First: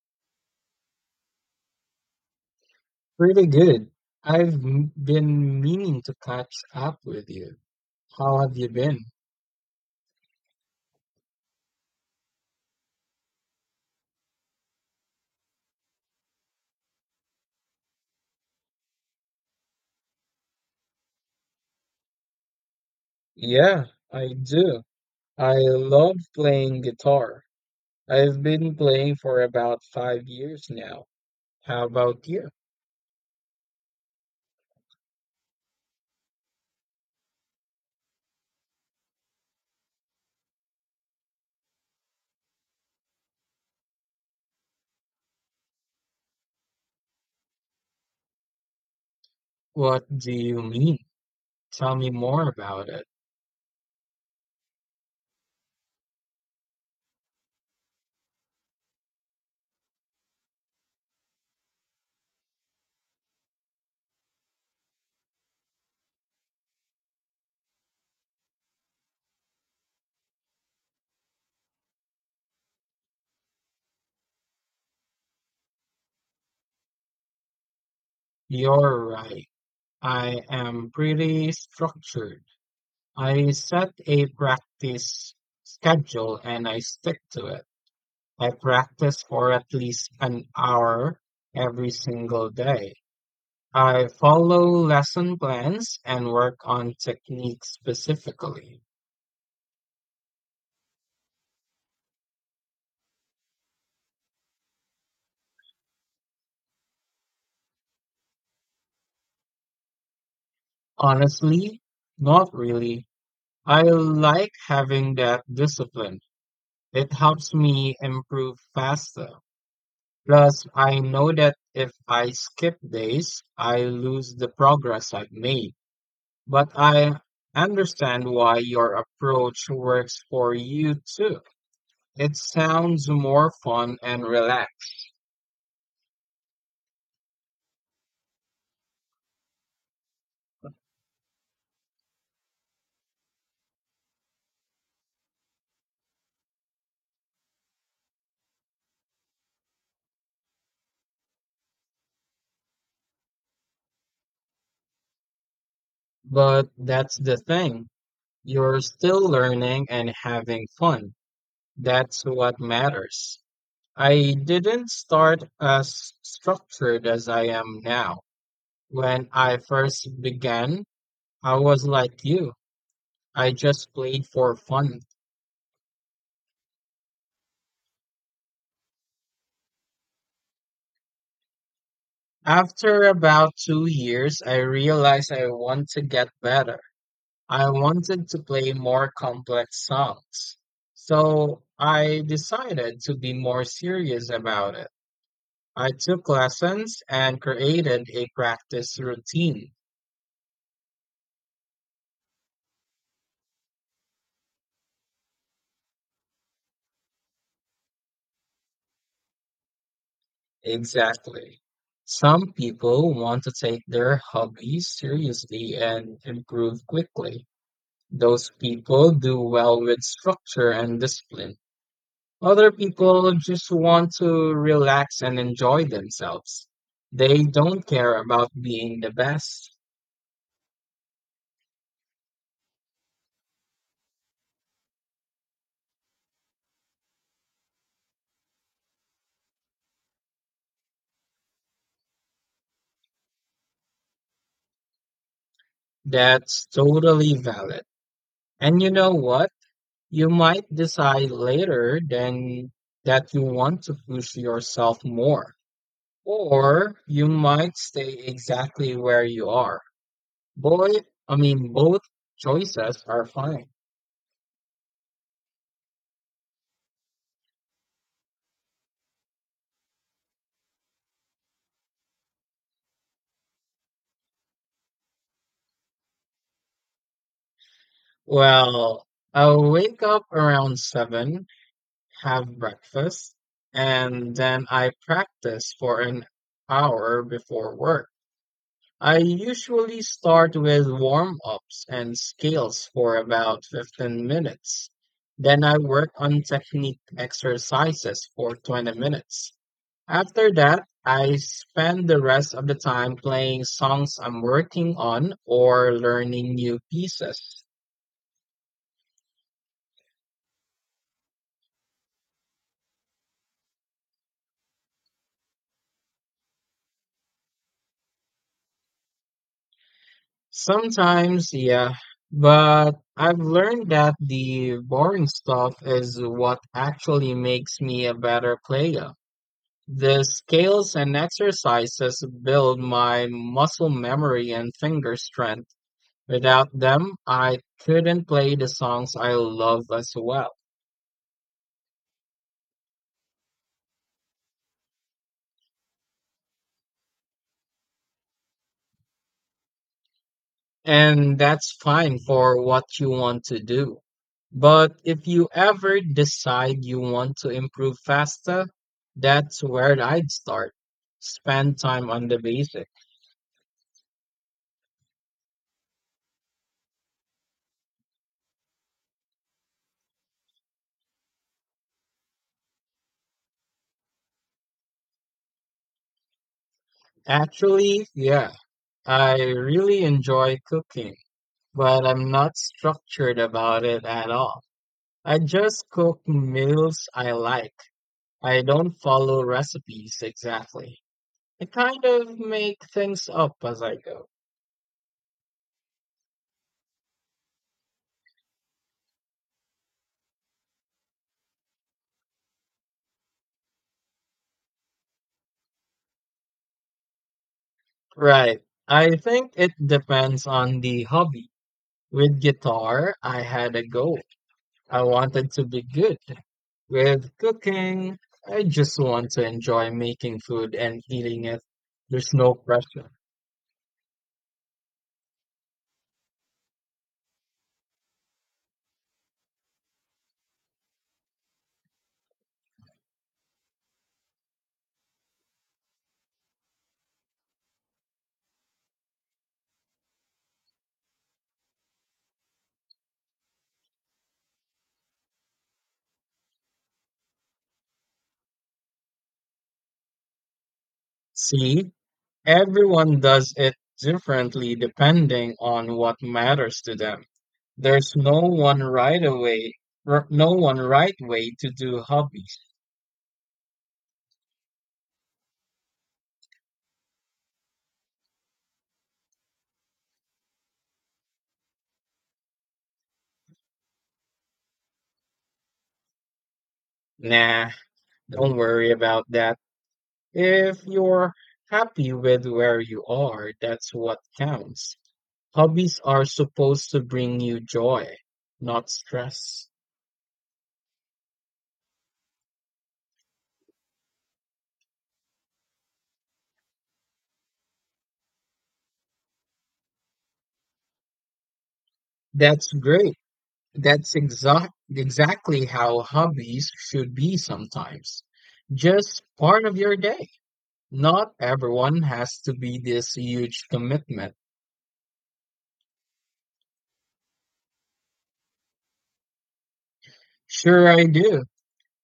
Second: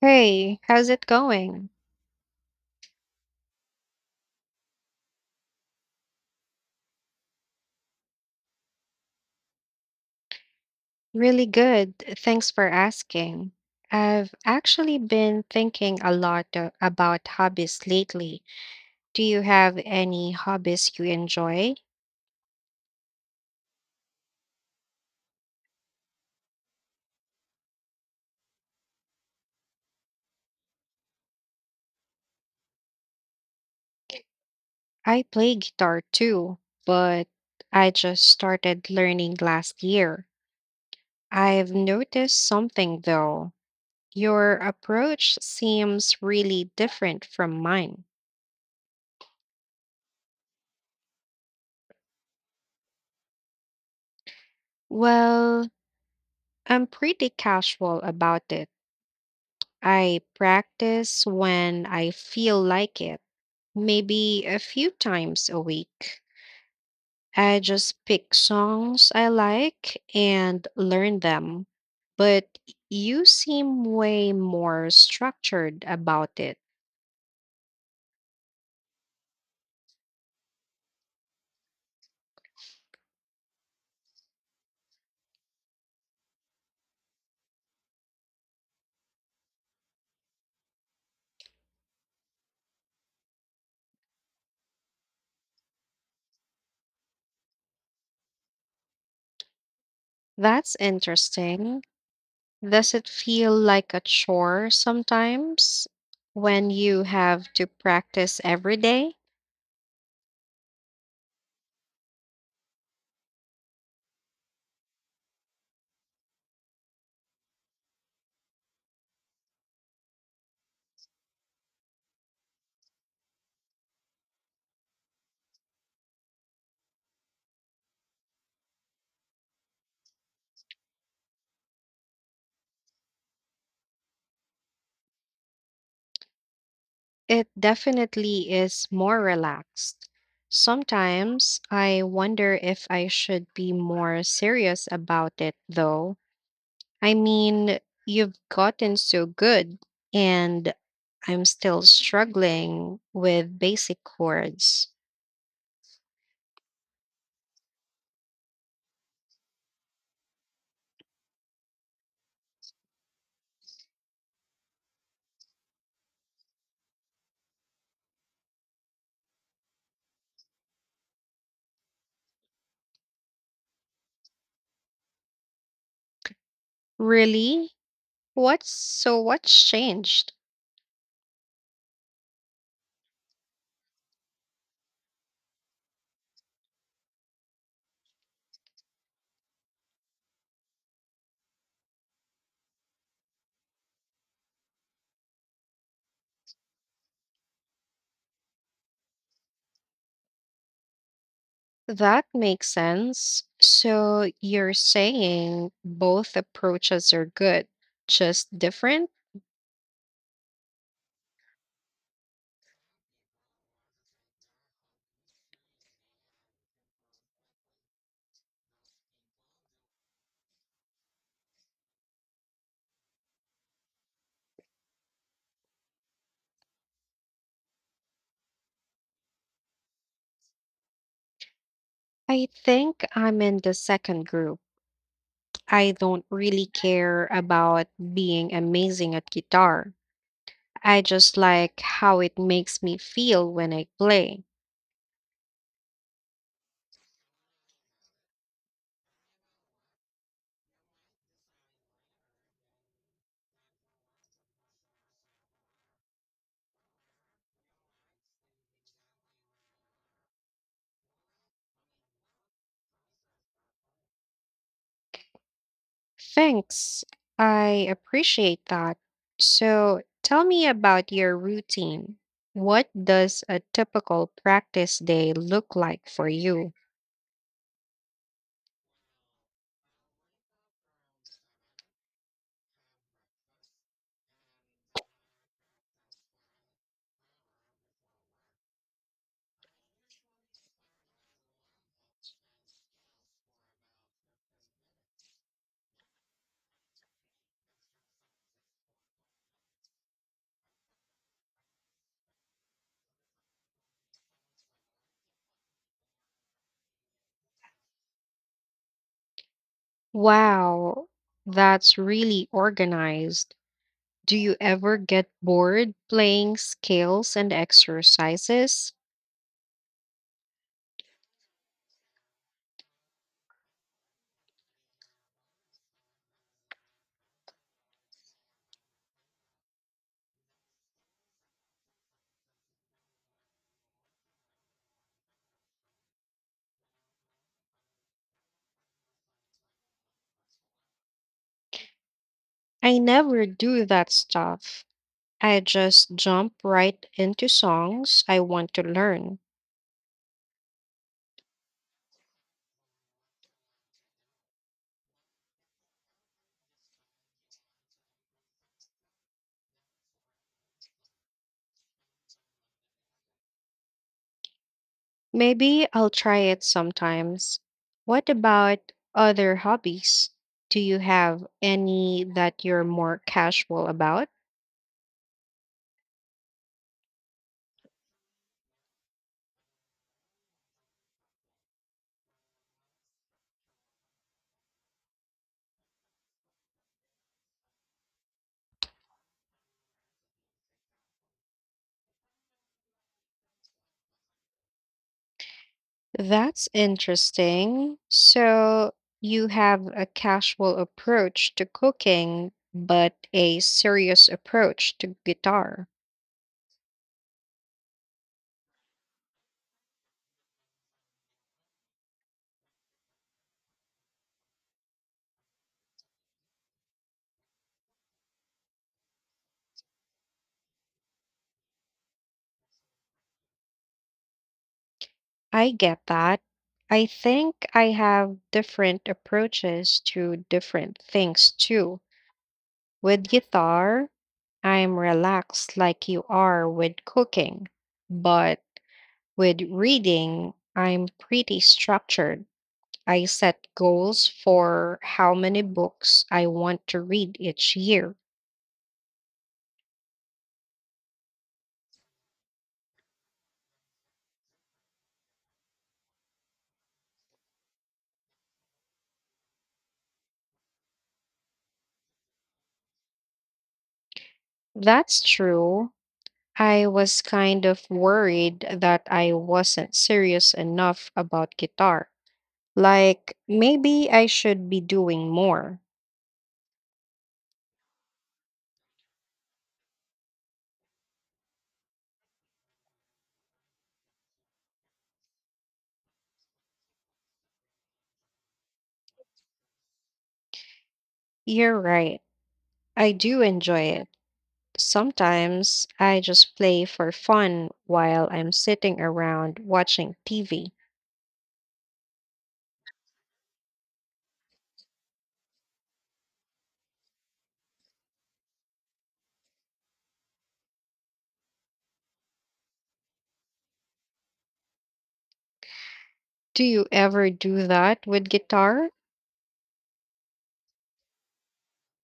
Hey, how's it going? Really good. Been meaning to catch up with you. How have you been? Really good. Thanks for asking. I've actually been thinking a lot about hobbies lately. Do you have any hobbies you enjoy? Yeah, I do. I love playing guitar. I've been playing for about 5 years now. How about you? I play guitar too, but I just started learning last year. I've noticed something though. Your approach seems really different from mine. What do you mean? Tell me more about it. Well, I'm pretty casual about it. I practice when I feel like it, maybe a few times a week. I just pick songs I like and learn them. But you seem way more structured about it. You're right. I am pretty structured. I set a practice schedule and I stick to it. I practice for at least an hour every single day. I follow lesson plans and work on techniques specifically. That's interesting. Does it feel like a chore sometimes when you have to practice every day? Honestly, not really. I like having that discipline. It helps me improve faster. Plus, I know that if I skip days, I lose the progress I've made. But I understand why your approach works for you too. It sounds more fun and relaxed, It definitely is more relaxed. Sometimes I wonder if I should be more serious about it, though. I mean, you've gotten so good, and I'm still struggling with basic chords. but that's the thing. You're still learning and having fun. That's what matters. I didn't start as structured as I am now. When I first began, I was like you. I just played for fun. Really? What's changed? After about 2 years, I realized I want to get better. I wanted to play more complex songs. So I decided to be more serious about it. I took lessons and created a practice routine. That makes sense. So you're saying both approaches are good, just different? Exactly. Some people want to take their hobbies seriously and improve quickly. Those people do well with structure and discipline. Other people just want to relax and enjoy themselves. They don't care about being the best. I think I'm in the second group. I don't really care about being amazing at guitar. I just like how it makes me feel when I play. That's totally valid. And you know what? You might decide later than that you want to push yourself more. Or you might stay exactly where you are. Boy, I mean, both choices are fine. Thanks. I appreciate that. So tell me about your routine. What does a typical practice day look like for you? Well, I'll wake up around 7, have breakfast, and then I practice for an hour before work. I usually start with warm ups and scales for about 15 minutes. Then I work on technique exercises for 20 minutes. After that, I spend the rest of the time playing songs I'm working on or learning new pieces. Wow, that's really organized. Do you ever get bored playing scales and exercises? Sometimes, yeah, but I've learned that the boring stuff is what actually makes me a better player. The scales and exercises build my muscle memory and finger strength. Without them, I couldn't play the songs I love as well. I never do that stuff. I just jump right into songs I want to learn. And that's fine for what you want to do. But if you ever decide you want to improve faster, that's where I'd start. Spend time on the basics. Maybe I'll try it sometimes. What about other hobbies? Do you have any that you're more casual about? Actually, yeah, I really enjoy cooking, but I'm not structured about it at all. I just cook meals I like. I don't follow recipes exactly. I kind of make things up as I go. That's interesting. So you have a casual approach to cooking, but a serious approach to guitar. Right. I think it depends on the hobby. With guitar, I had a goal. I wanted to be good. With cooking, I just want to enjoy making food and eating it. There's no pressure. I get that. I think I have different approaches to different things too. With guitar, I'm relaxed like you are with cooking, but with reading, I'm pretty structured. I set goals for how many books I want to read each year. See, everyone does it differently depending on what matters to them. There's no one right away, no one right way to do hobbies. That's true. I was kind of worried that I wasn't serious enough about guitar. Like, maybe I should be doing more. Nah, don't worry about that. If you're happy with where you are, that's what counts. Hobbies are supposed to bring you joy, not stress. You're right. I do enjoy it. Sometimes I just play for fun while I'm sitting around watching TV. That's great. That's exactly how hobbies should be sometimes. Just part of your day. Not everyone has to be this huge commitment. Do you ever do that with guitar? Sure, I do.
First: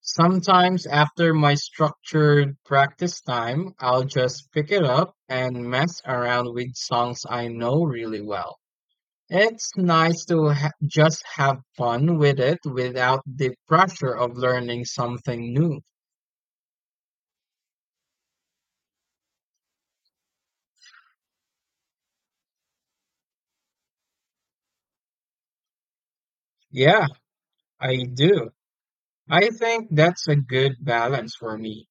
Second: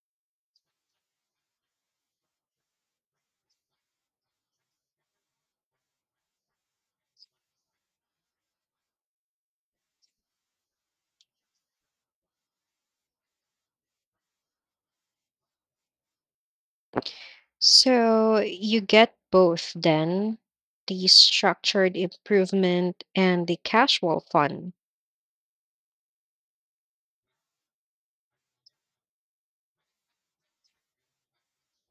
Sometimes after my structured practice time, I'll just pick it up and mess around with songs I know really well. It's nice to just have fun with it without the pressure of learning something new. So you get both then, the structured improvement and the casual fun. Yeah, I do. I think that's a good balance for me.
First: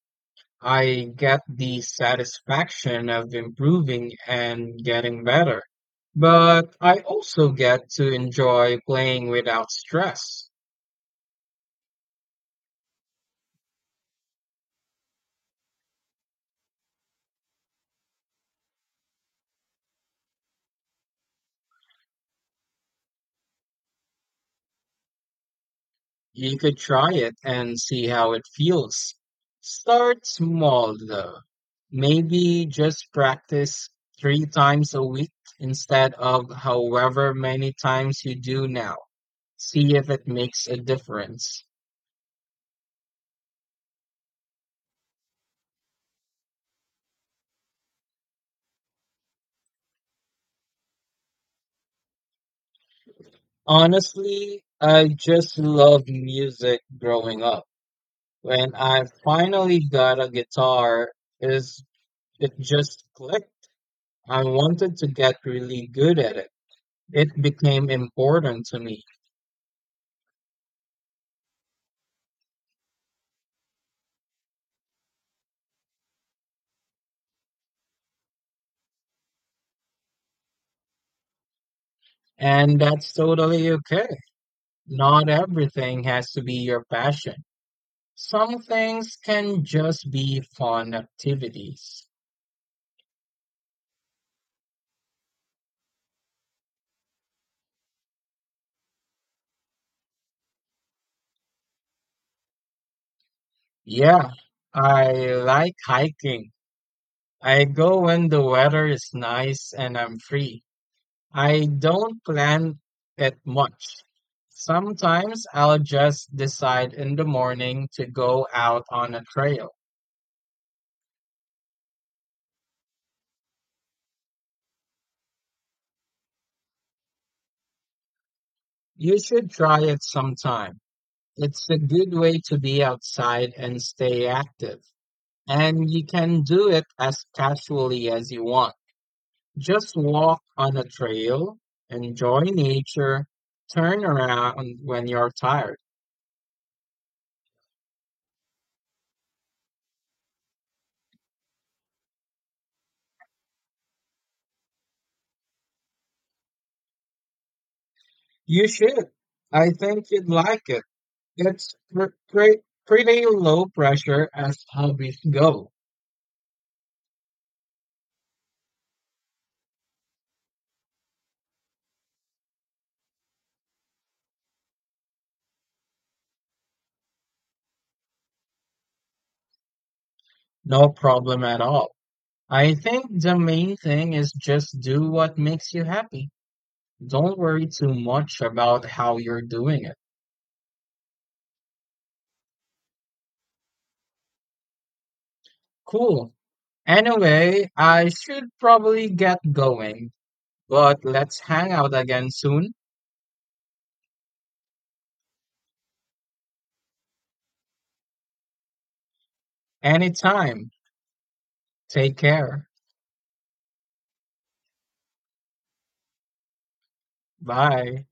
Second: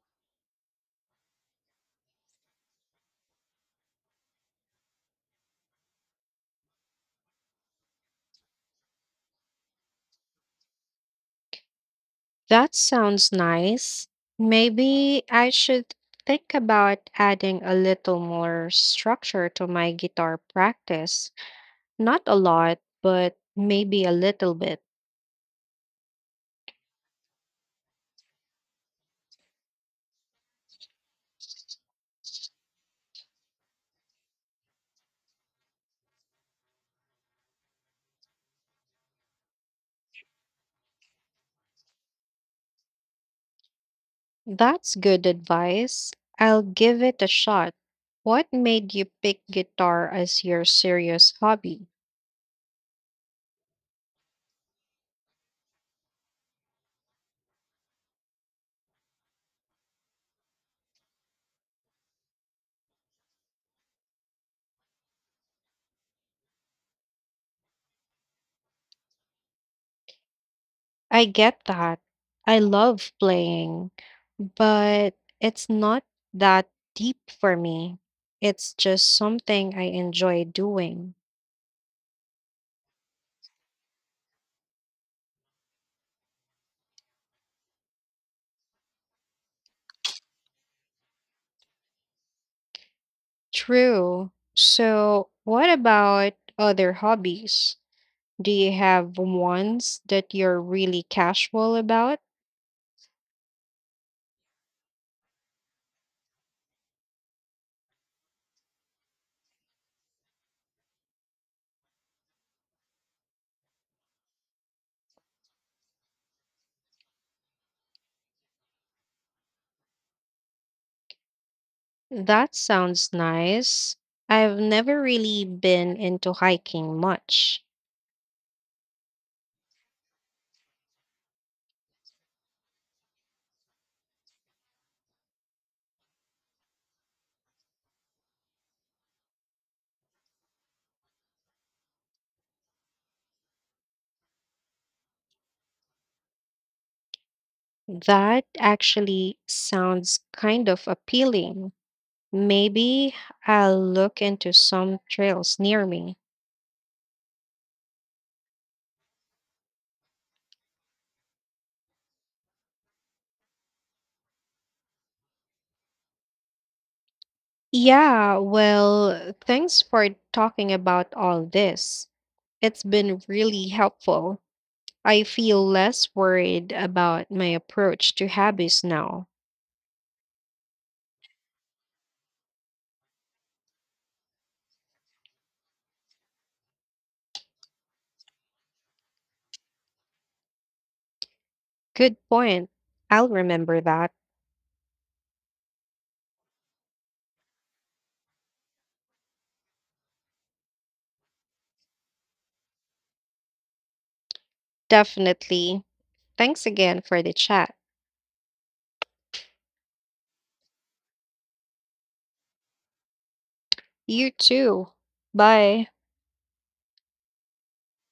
I get the satisfaction of improving and getting better, but I also get to enjoy playing without stress. That sounds nice. Maybe I should think about adding a little more structure to my guitar practice. Not a lot, but maybe a little bit. You could try it and see how it feels. Start small though. Maybe just practice 3 times a week instead of however many times you do now. See if it makes a difference. That's good advice. I'll give it a shot. What made you pick guitar as your serious hobby? Honestly, I just love music growing up. When I finally got a guitar, is it just clicked. I wanted to get really good at it. It became important to me, I get that. I love playing, but it's not that deep for me. It's just something I enjoy doing. and that's totally okay. Not everything has to be your passion. Some things can just be fun activities. True. So, what about other hobbies? Do you have ones that you're really casual about? Yeah, I like hiking. I go when the weather is nice and I'm free. I don't plan it much. Sometimes I'll just decide in the morning to go out on a trail. That sounds nice. I've never really been into hiking much. You should try it sometime. It's a good way to be outside and stay active. And you can do it as casually as you want. Just walk on a trail, enjoy nature, turn around when you're tired. That actually sounds kind of appealing. Maybe I'll look into some trails near me. You should. I think you'd like it. It's pretty low pressure as hobbies go. Yeah, well, thanks for talking about all this. It's been really helpful. I feel less worried about my approach to hobbies now. No problem at all. I think the main thing is just do what makes you happy. Don't worry too much about how you're doing it. Good point. I'll remember that. Cool. Anyway, I should probably get going, but let's hang out again soon. Definitely. Thanks again for the chat. Anytime. Take care. You too. Bye. Bye.